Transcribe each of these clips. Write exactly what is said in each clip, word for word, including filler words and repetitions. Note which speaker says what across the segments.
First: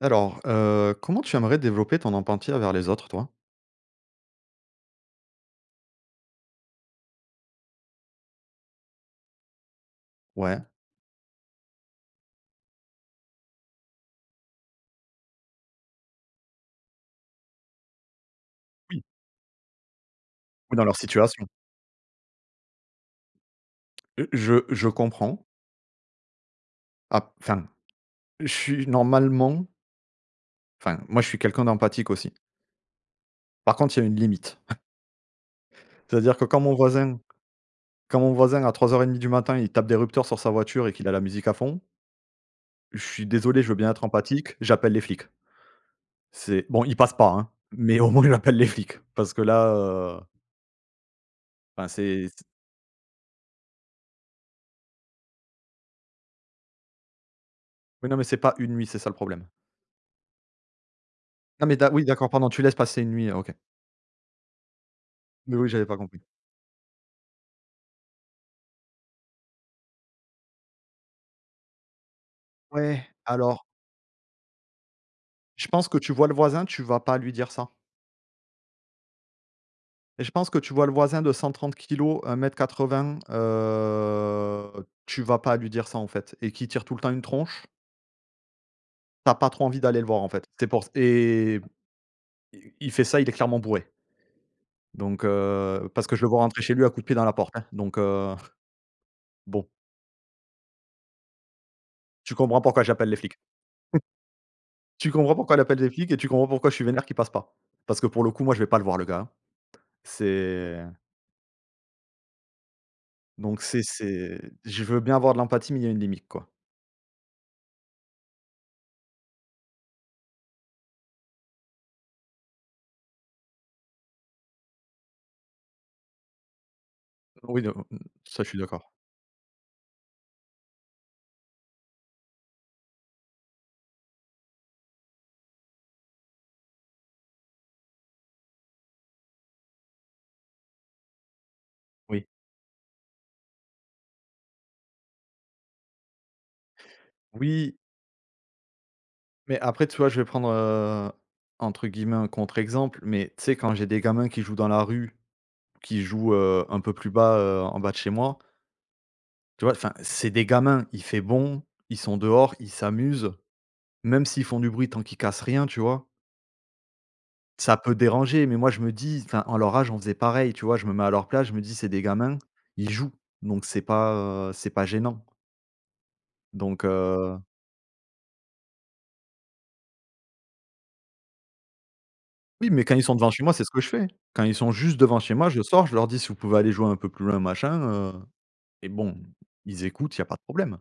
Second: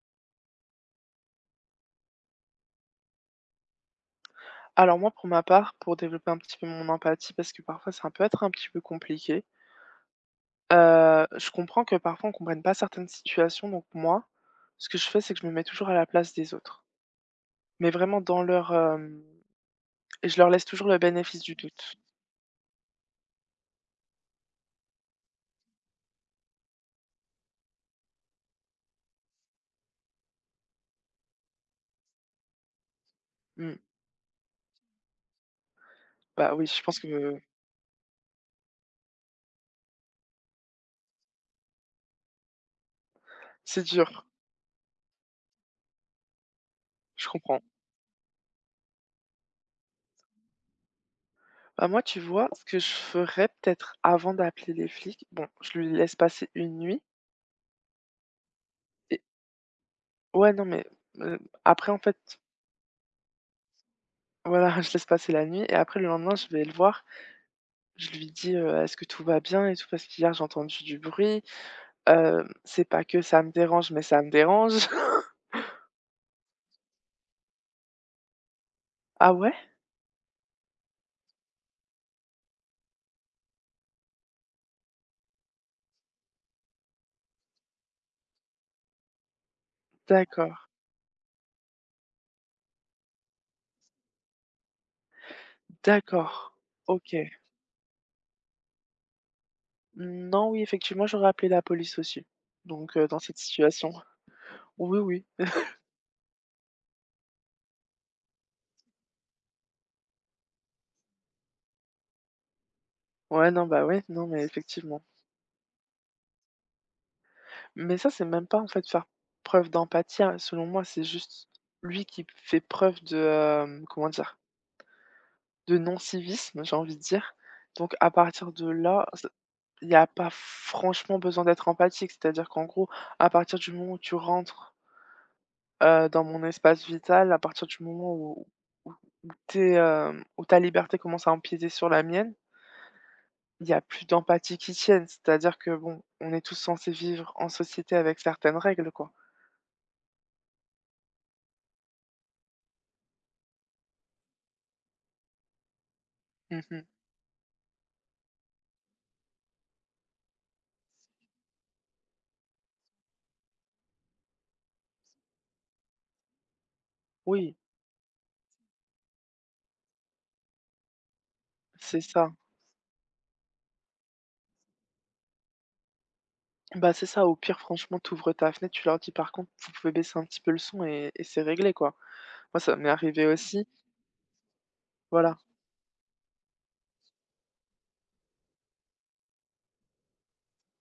Speaker 1: Alors, heu, comment tu aimerais développer ton empathie envers les autres, toi?
Speaker 2: Alors moi, pour ma part, pour développer un petit peu mon empathie, parce que parfois ça peut être un petit peu compliqué,
Speaker 1: Ouais.
Speaker 2: heu, je comprends que parfois on comprenne pas certaines situations, donc moi, ce que je fais, c'est que je me mets toujours à la place des autres. Mais vraiment dans leur,
Speaker 1: Oui.
Speaker 2: hem et je leur laisse
Speaker 1: Ou dans
Speaker 2: toujours
Speaker 1: leur
Speaker 2: le bénéfice
Speaker 1: situation.
Speaker 2: du doute.
Speaker 1: Heu, je je comprends. Ah, enfin, je suis normalement enfin, moi, je suis quelqu'un d'empathique aussi. Par
Speaker 2: Mmh.
Speaker 1: contre, il y a une limite. C'est-à-dire que
Speaker 2: Bah
Speaker 1: quand
Speaker 2: oui,
Speaker 1: mon
Speaker 2: je pense que
Speaker 1: voisin
Speaker 2: euh,
Speaker 1: quand mon voisin à trois heures trente du matin, il tape des rupteurs sur sa voiture et qu'il a la musique à fond. Je suis désolé, je veux
Speaker 2: c'est
Speaker 1: bien être
Speaker 2: dur,
Speaker 1: empathique, j'appelle les flics. C'est bon, ils passent
Speaker 2: je
Speaker 1: pas, hein,
Speaker 2: comprends.
Speaker 1: mais au moins j'appelle les flics, parce que là, heu, enfin,
Speaker 2: Bah moi, tu
Speaker 1: c'est c
Speaker 2: vois, ce que je ferais peut-être avant d'appeler les flics, bon, je lui laisse passer une nuit
Speaker 1: oui, non, mais c'est pas une nuit, c'est ça le
Speaker 2: et
Speaker 1: problème.
Speaker 2: ouais, non, mais, heu,
Speaker 1: Non, mais d'a
Speaker 2: après en
Speaker 1: oui,
Speaker 2: fait,
Speaker 1: d'accord, pardon, tu laisses passer une nuit, OK.
Speaker 2: voilà, je laisse passer la
Speaker 1: Mais
Speaker 2: nuit
Speaker 1: oui,
Speaker 2: et
Speaker 1: j'avais pas
Speaker 2: après le
Speaker 1: compris.
Speaker 2: lendemain, je vais le voir. Je lui dis, heu: «Est-ce que tout va bien et tout?» parce qu'hier j'ai entendu du bruit, heu, c'est pas
Speaker 1: Ouais.
Speaker 2: que ça me
Speaker 1: Alors,
Speaker 2: dérange, mais ça me dérange.
Speaker 1: je pense que tu vois le voisin, tu vas pas lui dire ça.
Speaker 2: «Ah ouais?
Speaker 1: Et je pense que tu vois le voisin de cent trente kilos, un m quatre-vingts, heu, tu vas pas lui dire ça, en fait, et qui tire tout le temps une tronche. T'as pas trop envie d'aller le voir, en fait.
Speaker 2: D'accord,
Speaker 1: C'est pour et il il fait ça, il est clairement bourré. Donc heu, parce que je le vois
Speaker 2: d'accord,
Speaker 1: rentrer chez lui à coups de pied
Speaker 2: OK.
Speaker 1: dans la porte, hein. Donc heu, bon,
Speaker 2: Non, oui, effectivement, j'aurais appelé la police aussi,
Speaker 1: tu comprends pourquoi
Speaker 2: donc
Speaker 1: j'appelle
Speaker 2: heu,
Speaker 1: les
Speaker 2: dans
Speaker 1: flics.
Speaker 2: cette situation. Oui,
Speaker 1: Tu
Speaker 2: oui.
Speaker 1: comprends pourquoi j'appelle les flics et tu comprends pourquoi je suis vénère qui passe pas. Parce que pour le coup, moi, je vais pas le voir, le gars, hein. C'est
Speaker 2: Ouais,
Speaker 1: Donc
Speaker 2: non,
Speaker 1: c'est
Speaker 2: bah, ouais, non,
Speaker 1: c'est
Speaker 2: mais
Speaker 1: je veux
Speaker 2: effectivement».
Speaker 1: bien avoir de l'empathie, mais il y a une limite, quoi.
Speaker 2: Mais ça, c'est même pas, en fait, faire preuve d'empathie, hein, selon moi, c'est juste lui qui fait preuve de, hem, comment dire? De non-civisme, j'ai envie de dire,
Speaker 1: Oui, de
Speaker 2: donc
Speaker 1: mmh,
Speaker 2: à
Speaker 1: ça, je
Speaker 2: partir
Speaker 1: suis
Speaker 2: de
Speaker 1: d'accord.
Speaker 2: là. Il y a pas franchement besoin d'être empathique, c'est-à-dire qu'en gros, à partir du moment où tu rentres, heu, dans mon espace vital, à partir du moment où où où tu es, où ta liberté commence à empiéter sur la
Speaker 1: Oui.
Speaker 2: mienne, il y a plus d'empathie qui tienne. C'est-à-dire que bon, on est tous censés vivre en
Speaker 1: Oui,
Speaker 2: société avec certaines règles, quoi.
Speaker 1: mais après, tu vois, je vais prendre, heu, entre guillemets, un «contre-exemple», mais tu sais, quand j'ai des gamins qui jouent dans la rue, qui jouent, heu, un
Speaker 2: Mmh.
Speaker 1: peu plus bas, heu, en bas de chez moi, tu vois? Enfin, c'est des gamins, il fait bon, ils sont dehors, ils s'amusent. Même s'ils font du bruit tant qu'ils cassent rien, tu vois?
Speaker 2: Oui,
Speaker 1: Ça peut déranger, mais moi, je me dis, enfin, à leur âge, on faisait pareil, tu vois? Je me mets à leur place, je me dis: «C'est
Speaker 2: c'est
Speaker 1: des
Speaker 2: ça.
Speaker 1: gamins, ils jouent», donc c'est pas, heu, c'est pas gênant. Donc
Speaker 2: Bah, c'est ça, au
Speaker 1: heu,
Speaker 2: pire, franchement, t'ouvres ta fenêtre, tu leur dis: «Par contre, vous pouvez baisser un petit peu le son» et et c'est réglé, quoi. Moi,
Speaker 1: oui,
Speaker 2: ça
Speaker 1: mais
Speaker 2: m'est
Speaker 1: quand ils sont
Speaker 2: arrivé
Speaker 1: devant chez moi, c'est
Speaker 2: aussi,
Speaker 1: ce que je fais. Quand ils sont juste devant chez
Speaker 2: voilà.
Speaker 1: moi, je sors, je leur dis: «Si vous pouvez aller jouer un peu plus loin, machin», heu et bon, ils écoutent, il y a pas de problème.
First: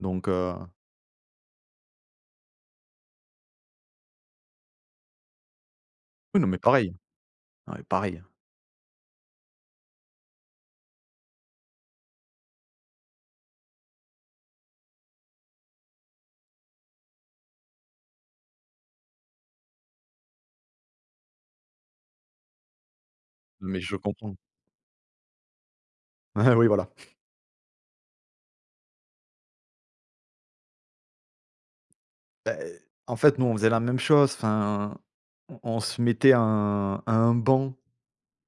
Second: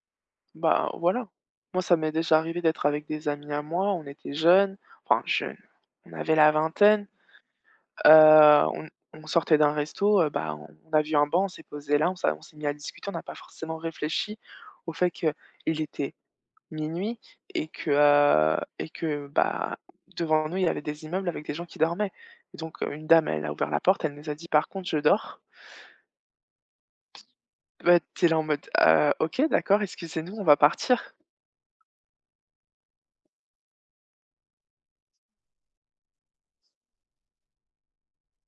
Speaker 1: Donc heu,
Speaker 2: Bah, voilà. Moi, ça m'est déjà arrivé d'être avec des amis à moi, on était jeunes, enfin jeunes, on avait
Speaker 1: oui, non,
Speaker 2: la
Speaker 1: mais pareil,
Speaker 2: vingtaine,
Speaker 1: non, mais
Speaker 2: heu,
Speaker 1: pareil.
Speaker 2: on on sortait d'un resto, heu, bah, on on a vu un banc, on s'est posé là, on s'a on s'est mis à discuter, on n'a pas forcément réfléchi au fait que il était minuit et que, heu et que, bah, devant nous, il y avait des immeubles avec des gens qui dormaient. Et donc, heu, une dame, elle a
Speaker 1: Non,
Speaker 2: ouvert la
Speaker 1: mais je
Speaker 2: porte, elle nous
Speaker 1: comprends.
Speaker 2: a dit: «Par contre, je dors».
Speaker 1: Ouais, oui, voilà.
Speaker 2: Bah, tu là en mode: «Heu, OK, d'accord, excusez-nous, on va partir».
Speaker 1: Bah, en fait, nous, on faisait la même chose, enfin, on on se mettait à un à un banc,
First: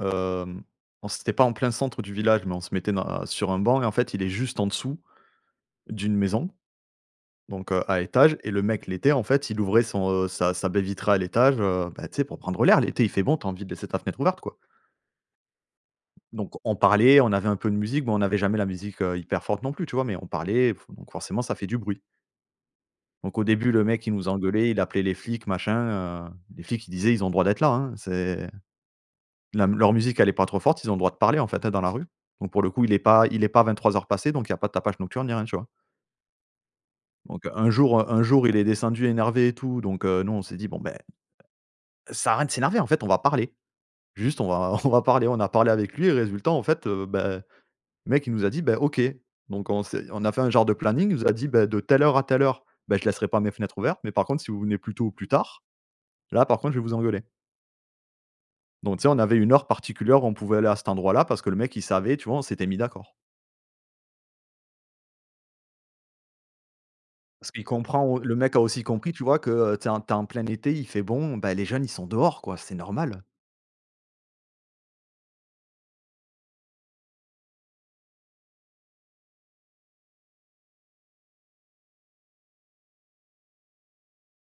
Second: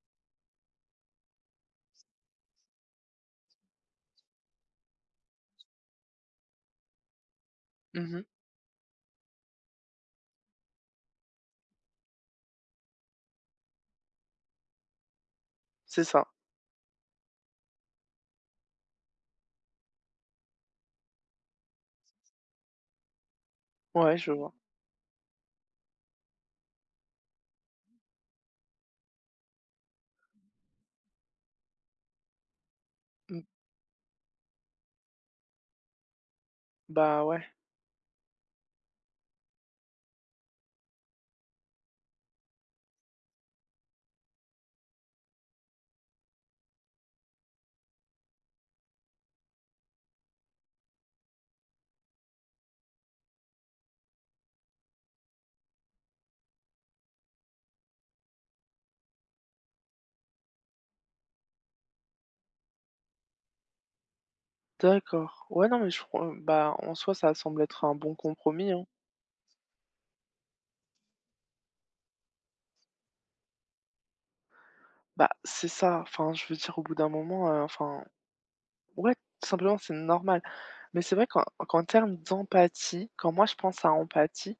Speaker 1: hem, on c'était pas en plein centre du village, mais on se mettait dans sur un banc, et en fait, il est juste en dessous d'une maison. Donc heu, à
Speaker 2: Mmh.
Speaker 1: étage, et le mec l'été, en fait, il ouvrait son, heu, sa sa baie vitrée à l'étage, heu, bah, tu sais, pour prendre l'air. L'été, il fait bon, t'as envie de laisser ta fenêtre ouverte, quoi.
Speaker 2: C'est ça.
Speaker 1: Donc on parlait, on avait un peu de musique, mais on n'avait jamais la musique, heu, hyper forte non plus, tu vois? Mais on parlait, f donc forcément, ça fait du bruit. Donc au début, le mec, il
Speaker 2: Ouais,
Speaker 1: nous
Speaker 2: je vois.
Speaker 1: engueulait, il appelait les flics, machin, heu, les flics, ils disaient: «Ils ont le droit d'être là, hein, c'est la leur musique, elle est pas trop forte, ils ont le droit de parler, en fait, hein, dans la rue». Donc pour le coup, il est pas
Speaker 2: Mmh.
Speaker 1: il est pas vingt trois heures passées, donc il y a pas de tapage nocturne ni rien, tu vois?
Speaker 2: Bah,
Speaker 1: Donc
Speaker 2: ouais.
Speaker 1: un jour, un jour, il est descendu énervé et tout. Donc heu, nous, on s'est dit: «Bon, ben, ça arrête de s'énerver, en fait, on va parler. Juste, on va on va parler», on a parlé avec lui et résultat, en fait, heu, bah, le mec, il nous a dit: «Bah, OK». Donc on s'est on a fait un genre de planning, il nous a dit: «Bah, de telle heure à telle heure, bah, je laisserai pas mes fenêtres ouvertes, mais par contre, si vous venez plus tôt ou plus tard, là, par contre, je vais vous engueuler». Donc tu sais, on avait une heure particulière où on pouvait aller à cet endroit-là parce que le mec, il savait, tu vois, on s'était mis d'accord.
Speaker 2: D'accord. Ouais, non, mais je crois bah, en soi, ça
Speaker 1: Parce
Speaker 2: semble
Speaker 1: qu'il
Speaker 2: être un bon
Speaker 1: comprend le mec a
Speaker 2: compromis,
Speaker 1: aussi
Speaker 2: hein.
Speaker 1: compris, tu vois, que, heu, tu en tu en plein été, il fait bon, bah, les jeunes, ils sont dehors, quoi, c'est normal.
Speaker 2: Bah, c'est ça, enfin, je veux dire, au bout d'un moment, heu, enfin, ouais, tout simplement, c'est normal. Mais c'est vrai qu'en qu'en termes d'empathie, quand moi je pense à empathie,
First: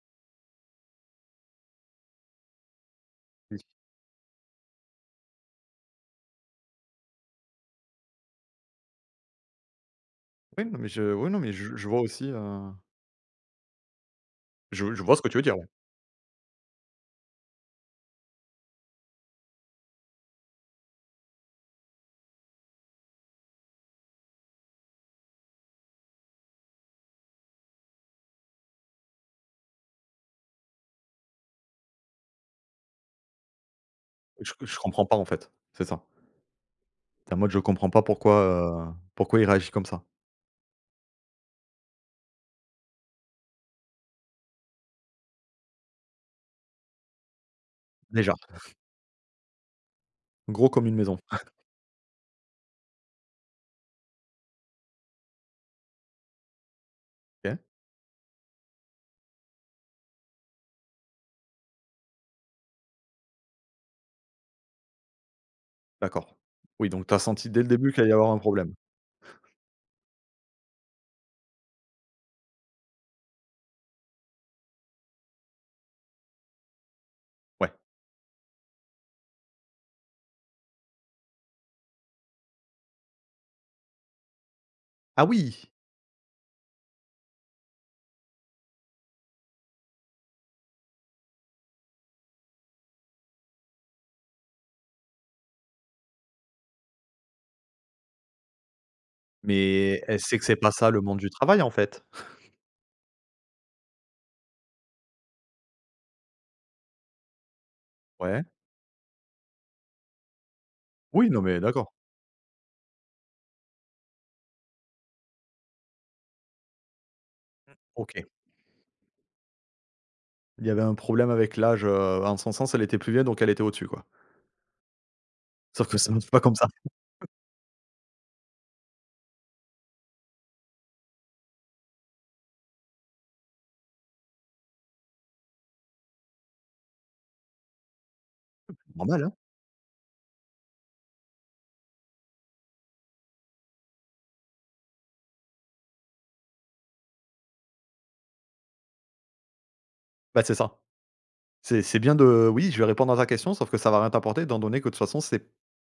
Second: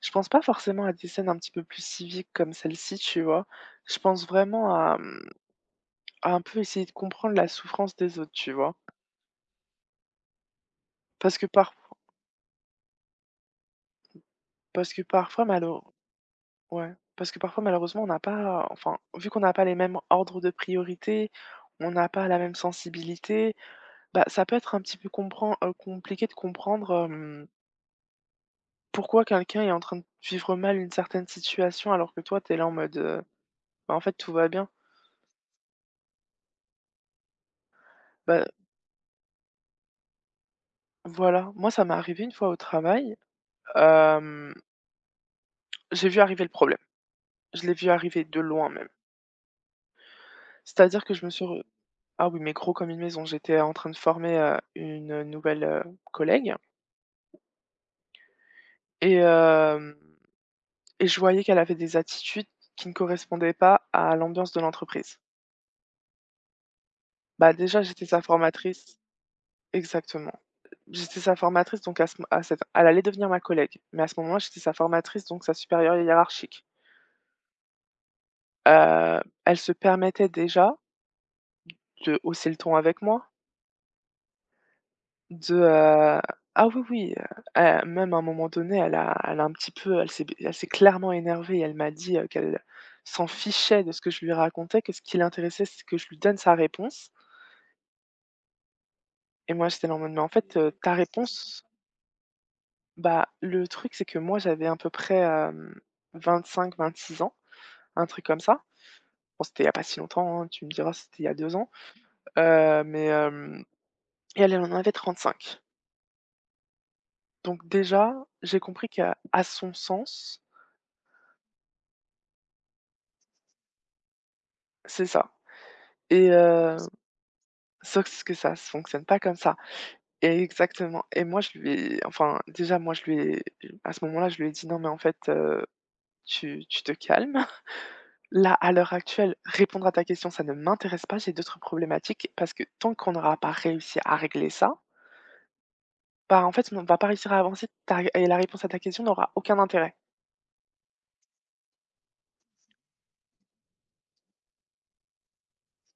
Speaker 2: je pense pas forcément à des scènes un petit peu plus civiques comme celle-ci, tu vois?
Speaker 1: Oui.
Speaker 2: Je pense vraiment à, mmh, à un peu essayer de comprendre la souffrance des autres, tu vois?
Speaker 1: Oui, non, mais je oui,
Speaker 2: Parce
Speaker 1: non,
Speaker 2: que
Speaker 1: mais
Speaker 2: par
Speaker 1: je je vois aussi, heu, je
Speaker 2: parce que
Speaker 1: je vois ce que tu veux
Speaker 2: parfois
Speaker 1: dire.
Speaker 2: malheure ouais, parce que parfois malheureusement on n'a pas enfin, vu qu'on n'a pas les mêmes ordres de priorité, on n'a pas la même sensibilité, bah, ça peut être un petit peu compren heu, compliqué de comprendre, hem, pourquoi quelqu'un est en train de vivre mal une certaine situation alors que toi t'es là en mode, heu: «Bah, en fait tout va
Speaker 1: Je
Speaker 2: bien».
Speaker 1: je comprends pas, en fait, c'est ça. Tu es en mode je comprends pas pourquoi,
Speaker 2: Bah,
Speaker 1: heu, pourquoi il réagit comme ça,
Speaker 2: voilà, moi ça m'est arrivé une fois au travail. Hem, j'ai vu arriver le problème. Je l'ai vu arriver
Speaker 1: déjà.
Speaker 2: de loin même.
Speaker 1: Gros comme une
Speaker 2: C'est-à-dire que
Speaker 1: maison.
Speaker 2: je me suis re ah oui, mais gros comme une maison. J'étais en train de former, heu, une, nouvelle, heu, collègue
Speaker 1: OK,
Speaker 2: et hem et je voyais qu'elle avait des attitudes qui ne correspondaient pas à l'ambiance de l'entreprise.
Speaker 1: d'accord. Oui, donc t'as senti
Speaker 2: Bah,
Speaker 1: dès le
Speaker 2: déjà,
Speaker 1: début qu'il
Speaker 2: j'étais
Speaker 1: allait y
Speaker 2: sa
Speaker 1: avoir un problème?
Speaker 2: formatrice, exactement. J'étais sa formatrice, donc à ce m à cette elle allait devenir ma collègue, mais à ce moment-là, j'étais sa formatrice, donc sa supérieure hiérarchique.
Speaker 1: Ouais.
Speaker 2: Heu, elle se permettait déjà de hausser le ton avec moi.
Speaker 1: Ah
Speaker 2: De,
Speaker 1: oui!
Speaker 2: heu ah oui, oui, heu, elle même à un moment donné, elle a elle a un petit peu elle s'est elle s'est clairement énervée. Elle m'a dit, heu, qu'elle s'en fichait de ce que je lui racontais, que ce qui l'intéressait, c'est que je lui donne sa réponse. Et moi, j'étais là en
Speaker 1: Mais
Speaker 2: mode:
Speaker 1: elle
Speaker 2: «Mais en
Speaker 1: sait que c'est
Speaker 2: fait,
Speaker 1: pas
Speaker 2: heu,
Speaker 1: ça
Speaker 2: ta
Speaker 1: le monde du travail,
Speaker 2: réponse».
Speaker 1: en fait?
Speaker 2: Bah, le truc, c'est que moi, j'avais à peu près, euh, vingt-cinq, vingt-six ans, un truc comme
Speaker 1: Ouais.
Speaker 2: ça. Bon, c'était il y a pas si longtemps, hein, tu me diras, c'était il y
Speaker 1: Oui,
Speaker 2: a
Speaker 1: non,
Speaker 2: deux
Speaker 1: mais
Speaker 2: ans,
Speaker 1: d'accord.
Speaker 2: heu, mais hem et elle, elle en avait trente-cinq. Donc déjà,
Speaker 1: OK.
Speaker 2: j'ai compris qu'à à son sens,
Speaker 1: Il y avait un problème avec l'âge, heu, en son sens elle était plus vieille, donc elle était au-dessus, quoi.
Speaker 2: c'est ça.
Speaker 1: Sauf que ça ne marche
Speaker 2: Et
Speaker 1: pas comme ça.
Speaker 2: heu, sauf que ça ne fonctionne pas comme ça. Et exactement. Et moi, je lui ai enfin, déjà, moi, je lui ai à ce moment-là, je lui ai dit: «Non, mais en fait, heu, tu tu te calmes. Là, à l'heure
Speaker 1: Normal, hein?
Speaker 2: actuelle, répondre à ta question, ça ne m'intéresse pas. J'ai d'autres problématiques parce que tant qu'on n'aura pas réussi à régler ça, bah, en fait, on ne va pas réussir à avancer. Ta et la réponse à ta question n'aura aucun intérêt».
Speaker 1: Bah, c'est ça. C'est c'est bien de oui, je vais répondre à ta question, sauf que ça va rien t'apporter, étant donné que de toute façon, c'est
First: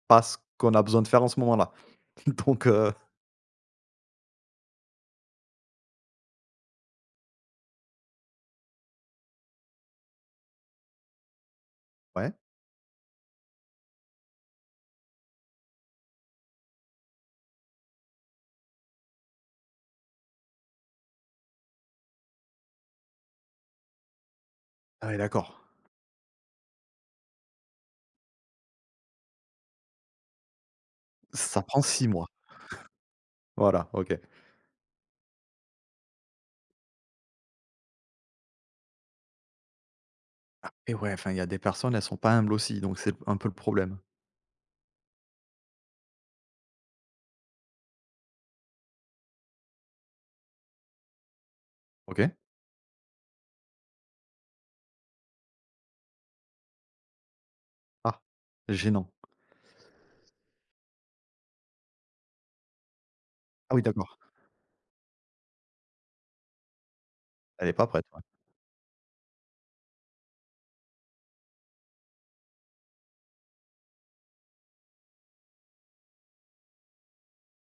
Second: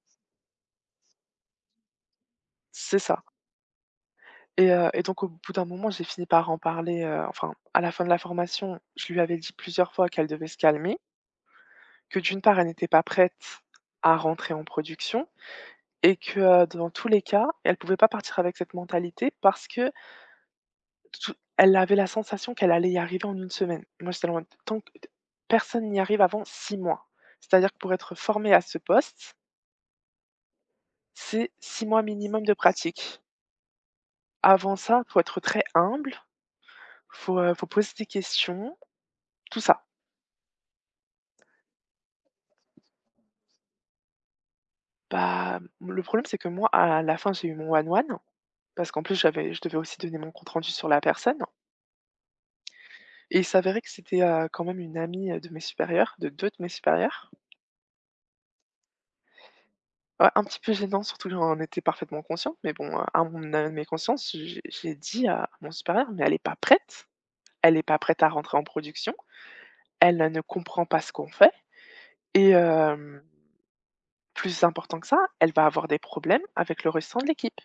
Speaker 1: pas ce qu'on a besoin de faire en ce moment-là. Donc, heu
Speaker 2: C'est ça. Et heu, et donc au bout d'un moment, j'ai fini par en parler, heu, enfin, à la fin de la formation, je lui avais dit plusieurs fois qu'elle devait se calmer, que
Speaker 1: ouais?
Speaker 2: d'une part, elle n'était pas prête à rentrer en production et que, heu, dans tous les cas, elle pouvait pas partir avec cette mentalité parce que tout elle avait la sensation qu'elle allait y arriver en une semaine. Moi, j'étais là en mode: «Tant que
Speaker 1: Ah ouais, d'accord.
Speaker 2: personne n'y arrive avant six mois». C'est-à-dire que pour être formé à ce poste, c'est
Speaker 1: Ça prend
Speaker 2: six mois
Speaker 1: six mois.
Speaker 2: minimum de pratique.
Speaker 1: Voilà, OK.
Speaker 2: Avant ça, faut être très humble, faut, heu, faut poser des questions, tout ça.
Speaker 1: Et ouais, enfin, il y a des personnes, elles sont pas humbles aussi, donc c'est un peu le problème.
Speaker 2: Bah, le problème, c'est que moi, à la fin, j'ai eu mon one-one parce qu'en plus j'avais je devais aussi donner mon compte rendu sur la personne.
Speaker 1: OK.
Speaker 2: Et il s'avérait que c'était, heu, quand même une amie, heu, de mes supérieurs, de deux de mes supérieurs.
Speaker 1: Ah, gênant.
Speaker 2: Ouais, un petit peu gênant, surtout que j'en étais parfaitement conscient, mais bon, heu, à mon
Speaker 1: Ah
Speaker 2: âme
Speaker 1: oui,
Speaker 2: et
Speaker 1: d'accord.
Speaker 2: conscience, j'ai j'ai dit à mon supérieur: «Mais elle est pas prête,
Speaker 1: Elle est
Speaker 2: elle est
Speaker 1: pas
Speaker 2: pas
Speaker 1: prête. Ouais.
Speaker 2: prête à rentrer en production, elle, ne comprend pas ce qu'on fait et hem, plus important que ça, elle va avoir des problèmes avec le restant de l'équipe,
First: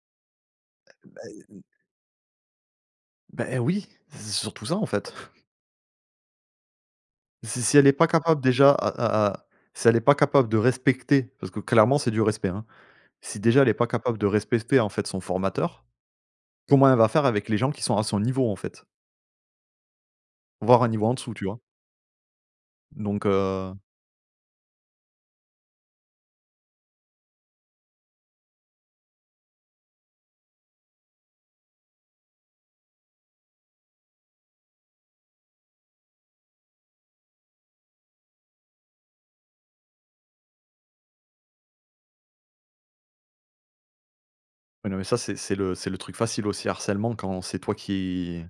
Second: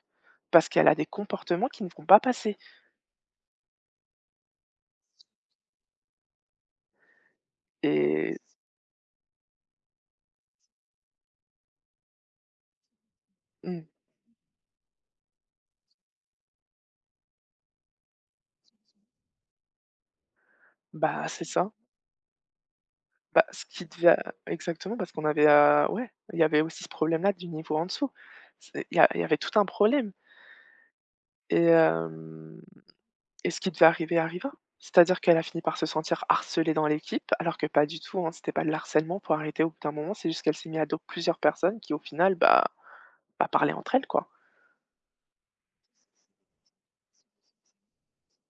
Speaker 2: parce qu'elle a des comportements qui ne vont pas passer».
Speaker 1: Ben oui, c'est surtout ça en fait. Si si elle est pas
Speaker 2: Et
Speaker 1: capable, déjà, à à à si elle est pas capable de respecter, parce que clairement c'est du respect, hein. Si déjà elle est
Speaker 2: mmh,
Speaker 1: pas capable de respecter, en fait, son formateur, comment elle va faire avec les gens qui sont à son niveau, en fait? Voire un niveau en
Speaker 2: bah,
Speaker 1: dessous, tu
Speaker 2: c'est
Speaker 1: vois?
Speaker 2: ça.
Speaker 1: Donc
Speaker 2: Bah, ce
Speaker 1: heu,
Speaker 2: qui devient exactement, parce qu'on avait, heu, ouais, il y avait aussi ce problème-là du niveau en dessous. C'est il y a il y avait tout un problème et hem et ce qui devait arriver arriva. C'est-à-dire qu'elle a fini par se sentir harcelée dans l'équipe, alors que pas du tout, hein, c'était pas de l'harcèlement, pour arrêter au bout d'un moment, c'est juste qu'elle s'est mise à dos plusieurs personnes qui au final, bah, bah, parlaient entre elles, quoi.
Speaker 1: ouais, non, mais ça, c'est c'est le c'est le truc facile aussi, harcèlement, quand c'est toi qui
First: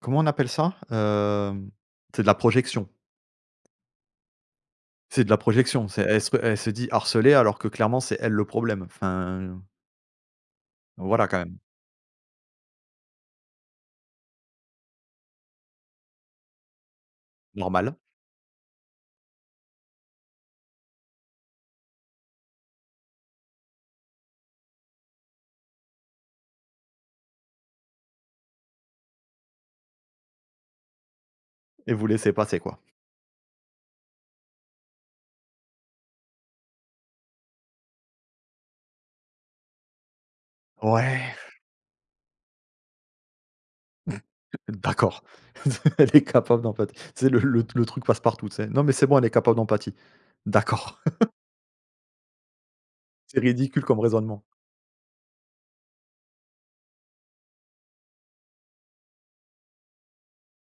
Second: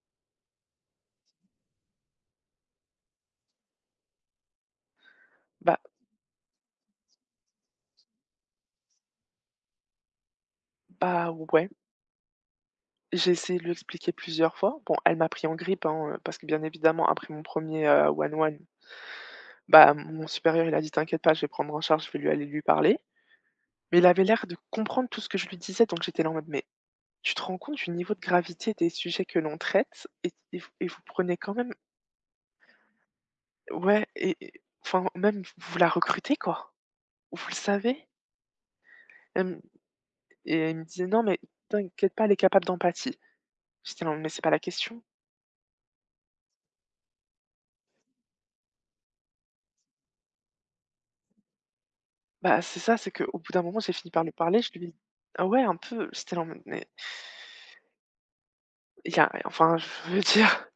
Speaker 1: comment on appelle ça? Hem, c'est de la projection. C'est de la
Speaker 2: Bah
Speaker 1: projection, c'est elle se elle se dit harcelée, alors que clairement c'est elle le problème. Enfin, voilà
Speaker 2: bah,
Speaker 1: quand même.
Speaker 2: ouais, j'ai essayé de lui expliquer plusieurs fois. Bon, elle m'a pris en grippe, hein, heu, parce que bien évidemment après mon premier
Speaker 1: Normal.
Speaker 2: er one-one, bah, mon supérieur il a dit: «T'inquiète pas, je vais prendre en charge, je vais lui aller lui parler». Mais il avait l'air de comprendre tout ce que je lui disais, donc j'étais là en mode: «Mais tu te rends compte du niveau de gravité des sujets que l'on traite et et vous et vous prenez quand même».
Speaker 1: Et vous laissez passer, quoi.
Speaker 2: Ouais, et et enfin même vous la recrutez quoi, vous le savez? Hem Et elle me disait: «Non
Speaker 1: Ouais,
Speaker 2: mais t'inquiète pas, elle est capable d'empathie». J'étais là en mode: «Mais c'est pas la question».
Speaker 1: d'accord. Elle est capable d'empathie. C'est le le le truc passe-partout, tu sais? Non, mais c'est bon, elle est capable d'empathie. D'accord,
Speaker 2: Bah, c'est ça, c'est qu'au
Speaker 1: c'est
Speaker 2: bout d'un moment,
Speaker 1: ridicule
Speaker 2: j'ai
Speaker 1: comme
Speaker 2: fini par lui
Speaker 1: raisonnement.
Speaker 2: parler, je lui ai dit, ah ouais un peu, j'étais là en mode: «Mais il y a enfin je veux dire,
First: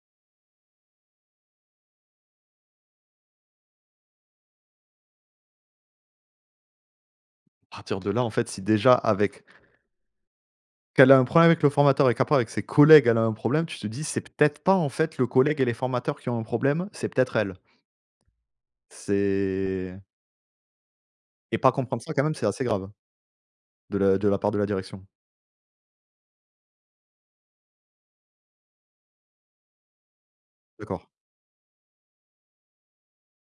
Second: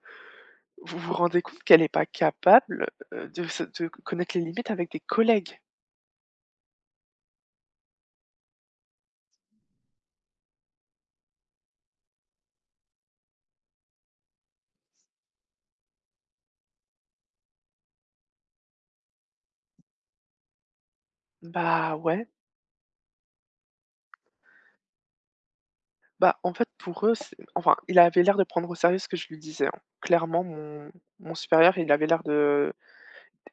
Speaker 2: vous vous rendez compte qu'elle est pas capable, heu, de se de connaître les limites avec des collègues?»
Speaker 1: À partir de là, en fait, si déjà avec qu'elle a un problème avec le formateur et qu'après avec ses collègues, elle a un problème, tu te dis: «C'est peut-être pas, en fait, le collègue et les formateurs qui ont un problème, c'est peut-être elle». C'est et pas
Speaker 2: Bah
Speaker 1: comprendre ça quand
Speaker 2: ouais.
Speaker 1: même, c'est assez grave de la de la part de la direction.
Speaker 2: Bah, en fait, pour eux, c'est enfin, il avait l'air de prendre au sérieux ce que je lui disais, hein. Clairement, mon
Speaker 1: D'accord,
Speaker 2: mon supérieur, il avait l'air de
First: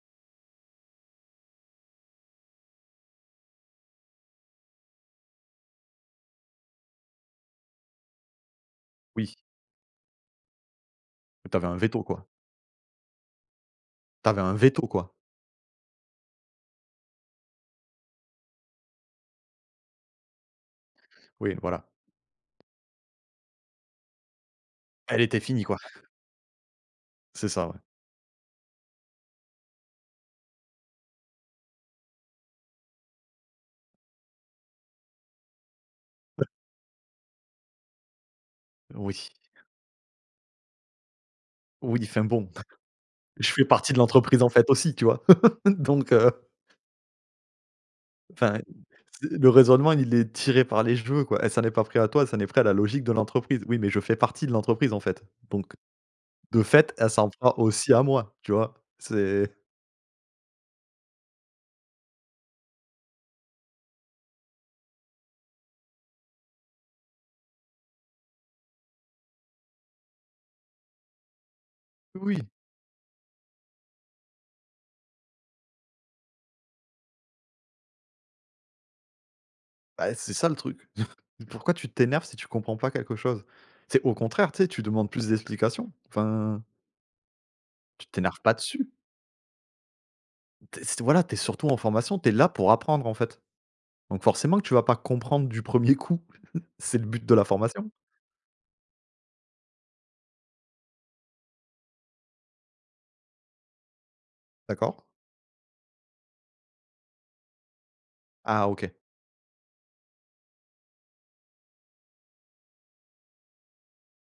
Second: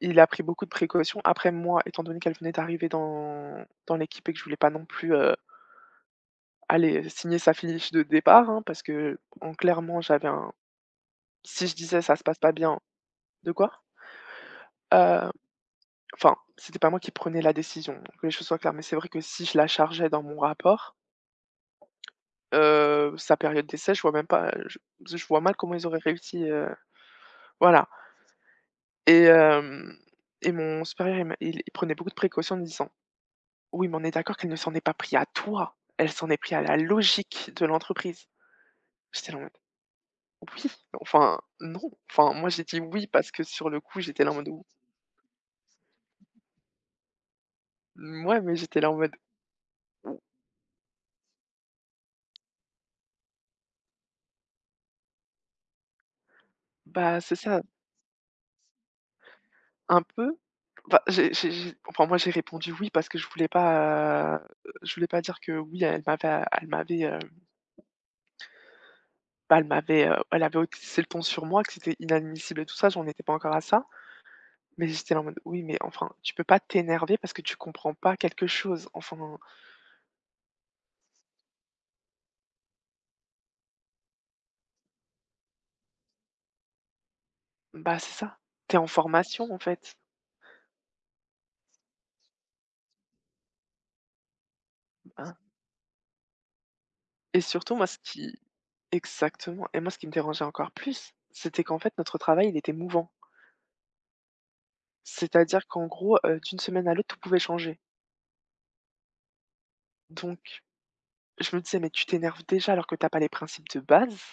Speaker 2: il a pris beaucoup de précautions. Après, moi, étant donné qu'elle venait d'arriver dans dans l'équipe et que je voulais pas non plus, heu, aller signer sa fiche de départ, hein, parce que,
Speaker 1: oui.
Speaker 2: bon, clairement, j'avais un
Speaker 1: T'avais
Speaker 2: si je
Speaker 1: un
Speaker 2: disais:
Speaker 1: veto,
Speaker 2: «Ça se
Speaker 1: quoi.
Speaker 2: passe pas bien», de quoi?
Speaker 1: T'avais un veto, quoi.
Speaker 2: Heu, enfin, c'était pas moi qui prenais la décision, que les choses soient claires, mais c'est vrai que si je la chargeais dans mon rapport,
Speaker 1: Oui, voilà.
Speaker 2: heu, sa période d'essai, je vois même pas, je
Speaker 1: Elle
Speaker 2: je
Speaker 1: était
Speaker 2: vois mal
Speaker 1: finie,
Speaker 2: comment
Speaker 1: quoi.
Speaker 2: ils auraient réussi, heu,
Speaker 1: C'est ça, ouais.
Speaker 2: voilà. Et hem et mon supérieur, il m'a il il prenait beaucoup de précautions en me disant: «Oui, mais on est d'accord qu'elle ne s'en est pas pris à toi, elle s'en est pris à la logique de l'entreprise».
Speaker 1: Oui.
Speaker 2: J'étais là en mode: «Oui, enfin non».
Speaker 1: Oui, enfin
Speaker 2: Enfin,
Speaker 1: bon.
Speaker 2: moi, j'ai dit: «Oui» parce que
Speaker 1: Je fais
Speaker 2: sur le
Speaker 1: partie de
Speaker 2: coup, j'étais là en
Speaker 1: l'entreprise,
Speaker 2: mode
Speaker 1: en
Speaker 2: ou
Speaker 1: fait, aussi, tu vois? Donc heu,
Speaker 2: mouais,
Speaker 1: enfin,
Speaker 2: mais j'étais là en mode:
Speaker 1: c'est le raisonnement, il est tiré par les cheveux, quoi. Eh, ça n'est pas pris à toi, ça n'est pris à la logique de l'entreprise. Oui, mais je fais partie de l'entreprise, en fait. Donc de fait, elle
Speaker 2: «Bah,
Speaker 1: s'en
Speaker 2: c'est
Speaker 1: prend
Speaker 2: ça,
Speaker 1: aussi à moi, tu vois? C'est
Speaker 2: un peu». Enfin, j'ai j'ai j'ai enfin, moi, j'ai répondu: «Oui» parce que je voulais pas, heu, je voulais pas dire que oui, elle m'avait elle m'avait, heu, bah, elle m'avait, heu, elle avait haussé le ton sur moi, que c'était
Speaker 1: Oui,
Speaker 2: inadmissible et tout ça, j'en étais pas encore à ça. Mais j'étais là en mode: «Oui, mais enfin, tu peux pas t'énerver parce que tu comprends pas quelque chose, enfin,
Speaker 1: bah, c'est ça le truc. Pourquoi tu t'énerves si tu comprends pas quelque chose? C'est au contraire, tu sais, tu demandes plus d'explications. Enfin,
Speaker 2: bah,
Speaker 1: tu
Speaker 2: c'est ça.
Speaker 1: t'énerves pas
Speaker 2: T'es en
Speaker 1: dessus.
Speaker 2: formation, en fait,
Speaker 1: Tu c'est voilà, t'es surtout en formation, t'es là pour apprendre, en fait. Donc forcément que tu vas pas
Speaker 2: hein».
Speaker 1: comprendre du premier coup. C'est le but de
Speaker 2: Et
Speaker 1: la
Speaker 2: surtout, moi,
Speaker 1: formation,
Speaker 2: ce qui exactement et moi, ce qui me dérangeait encore plus, c'était qu'en fait, notre travail, il était mouvant.
Speaker 1: d'accord?
Speaker 2: C'est-à-dire qu'en gros, heu, d'une semaine à l'autre, tout pouvait changer.
Speaker 1: Ah, OK.
Speaker 2: Donc je me disais: «Mais tu t'énerves déjà alors que t'as pas les principes de base,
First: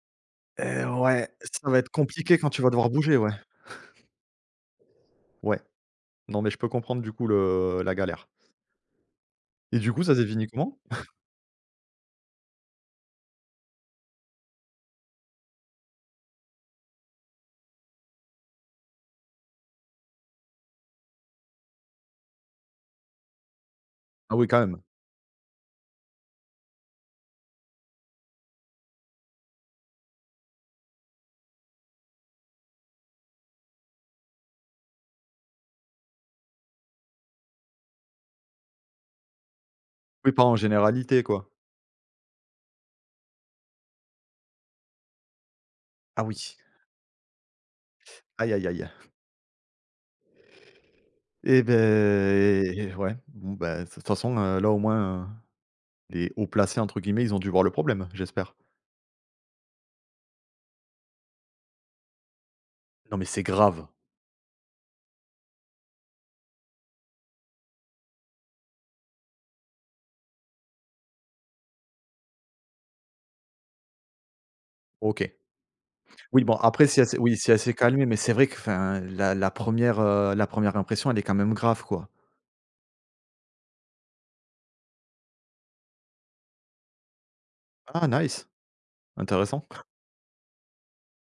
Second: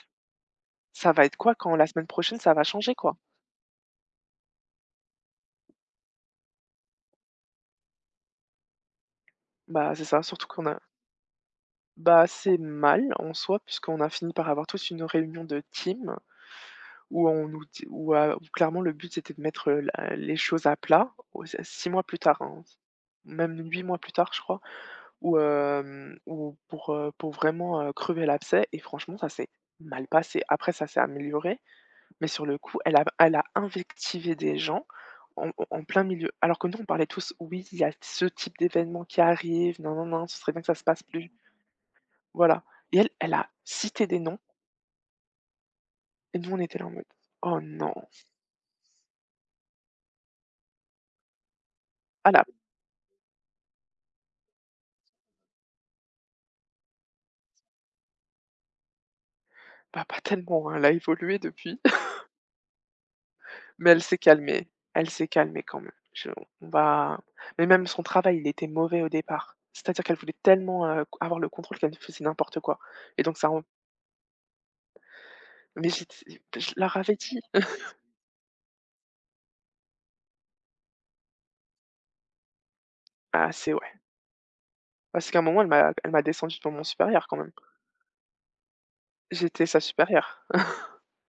Speaker 1: Et
Speaker 2: ça va
Speaker 1: ouais,
Speaker 2: être quoi
Speaker 1: ça
Speaker 2: quand
Speaker 1: va
Speaker 2: la
Speaker 1: être
Speaker 2: semaine
Speaker 1: compliqué
Speaker 2: prochaine
Speaker 1: quand
Speaker 2: ça
Speaker 1: tu
Speaker 2: va
Speaker 1: vas devoir
Speaker 2: changer,
Speaker 1: bouger,
Speaker 2: quoi?»
Speaker 1: ouais. Ouais. Non, mais je peux comprendre du coup le la galère. Et du
Speaker 2: Bah,
Speaker 1: coup,
Speaker 2: c'est
Speaker 1: ça
Speaker 2: ça,
Speaker 1: s'est fini
Speaker 2: surtout qu'on
Speaker 1: comment?
Speaker 2: a bah, c'est mal en soi puisqu'on a fini par avoir tous une réunion de team, où on nous dit où, heu, où clairement le but c'était de mettre, heu, la les choses à plat. Oh, c'est six mois plus tard, hein, même huit mois plus tard
Speaker 1: Ah
Speaker 2: je
Speaker 1: oui, quand
Speaker 2: crois,
Speaker 1: même.
Speaker 2: où, hem, où pour, heu, pour vraiment, heu, crever l'abcès, et franchement ça s'est mal passé. Après ça s'est amélioré, mais sur le coup elle a elle a invectivé des gens en en plein milieu. Alors que nous on parlait tous: «Oui, il y a ce type d'événement qui arrive, non non non
Speaker 1: Oui,
Speaker 2: ce
Speaker 1: pas
Speaker 2: serait
Speaker 1: en
Speaker 2: bien que ça se passe
Speaker 1: généralité,
Speaker 2: plus».
Speaker 1: quoi.
Speaker 2: Voilà, et elle, elle a cité des noms,
Speaker 1: Ah
Speaker 2: et nous
Speaker 1: oui.
Speaker 2: on était là en mode: «Oh non!»
Speaker 1: Aïe, aïe, aïe. Et
Speaker 2: à la
Speaker 1: ben ouais. Bon, ben, de toute façon, heu, là au moins, heu, les «hauts placés», entre guillemets, ils ont dû voir le problème, j'espère?
Speaker 2: Bah, pas tellement, hein, elle a évolué depuis,
Speaker 1: Non, mais c'est grave.
Speaker 2: mais elle s'est calmée. Elle s'est calmée quand même. Je on va mais même son travail, il était mauvais au départ. C'est-à-dire qu'elle voulait tellement, heu, avoir le contrôle qu'elle faisait n'importe quoi, et donc ça ren
Speaker 1: OK.
Speaker 2: mais j'ai
Speaker 1: Oui, bon,
Speaker 2: je
Speaker 1: après,
Speaker 2: leur
Speaker 1: si elle
Speaker 2: avais
Speaker 1: s'est oui,
Speaker 2: dit.
Speaker 1: si elle s'est calmée, mais c'est vrai que, enfin, la la première, la première impression, elle est quand même grave, quoi.
Speaker 2: Ah c'est ouais, parce qu'à un moment elle m'a elle m'a descendue devant mon supérieur quand même.
Speaker 1: Ah nice, intéressant.
Speaker 2: J'étais sa supérieure.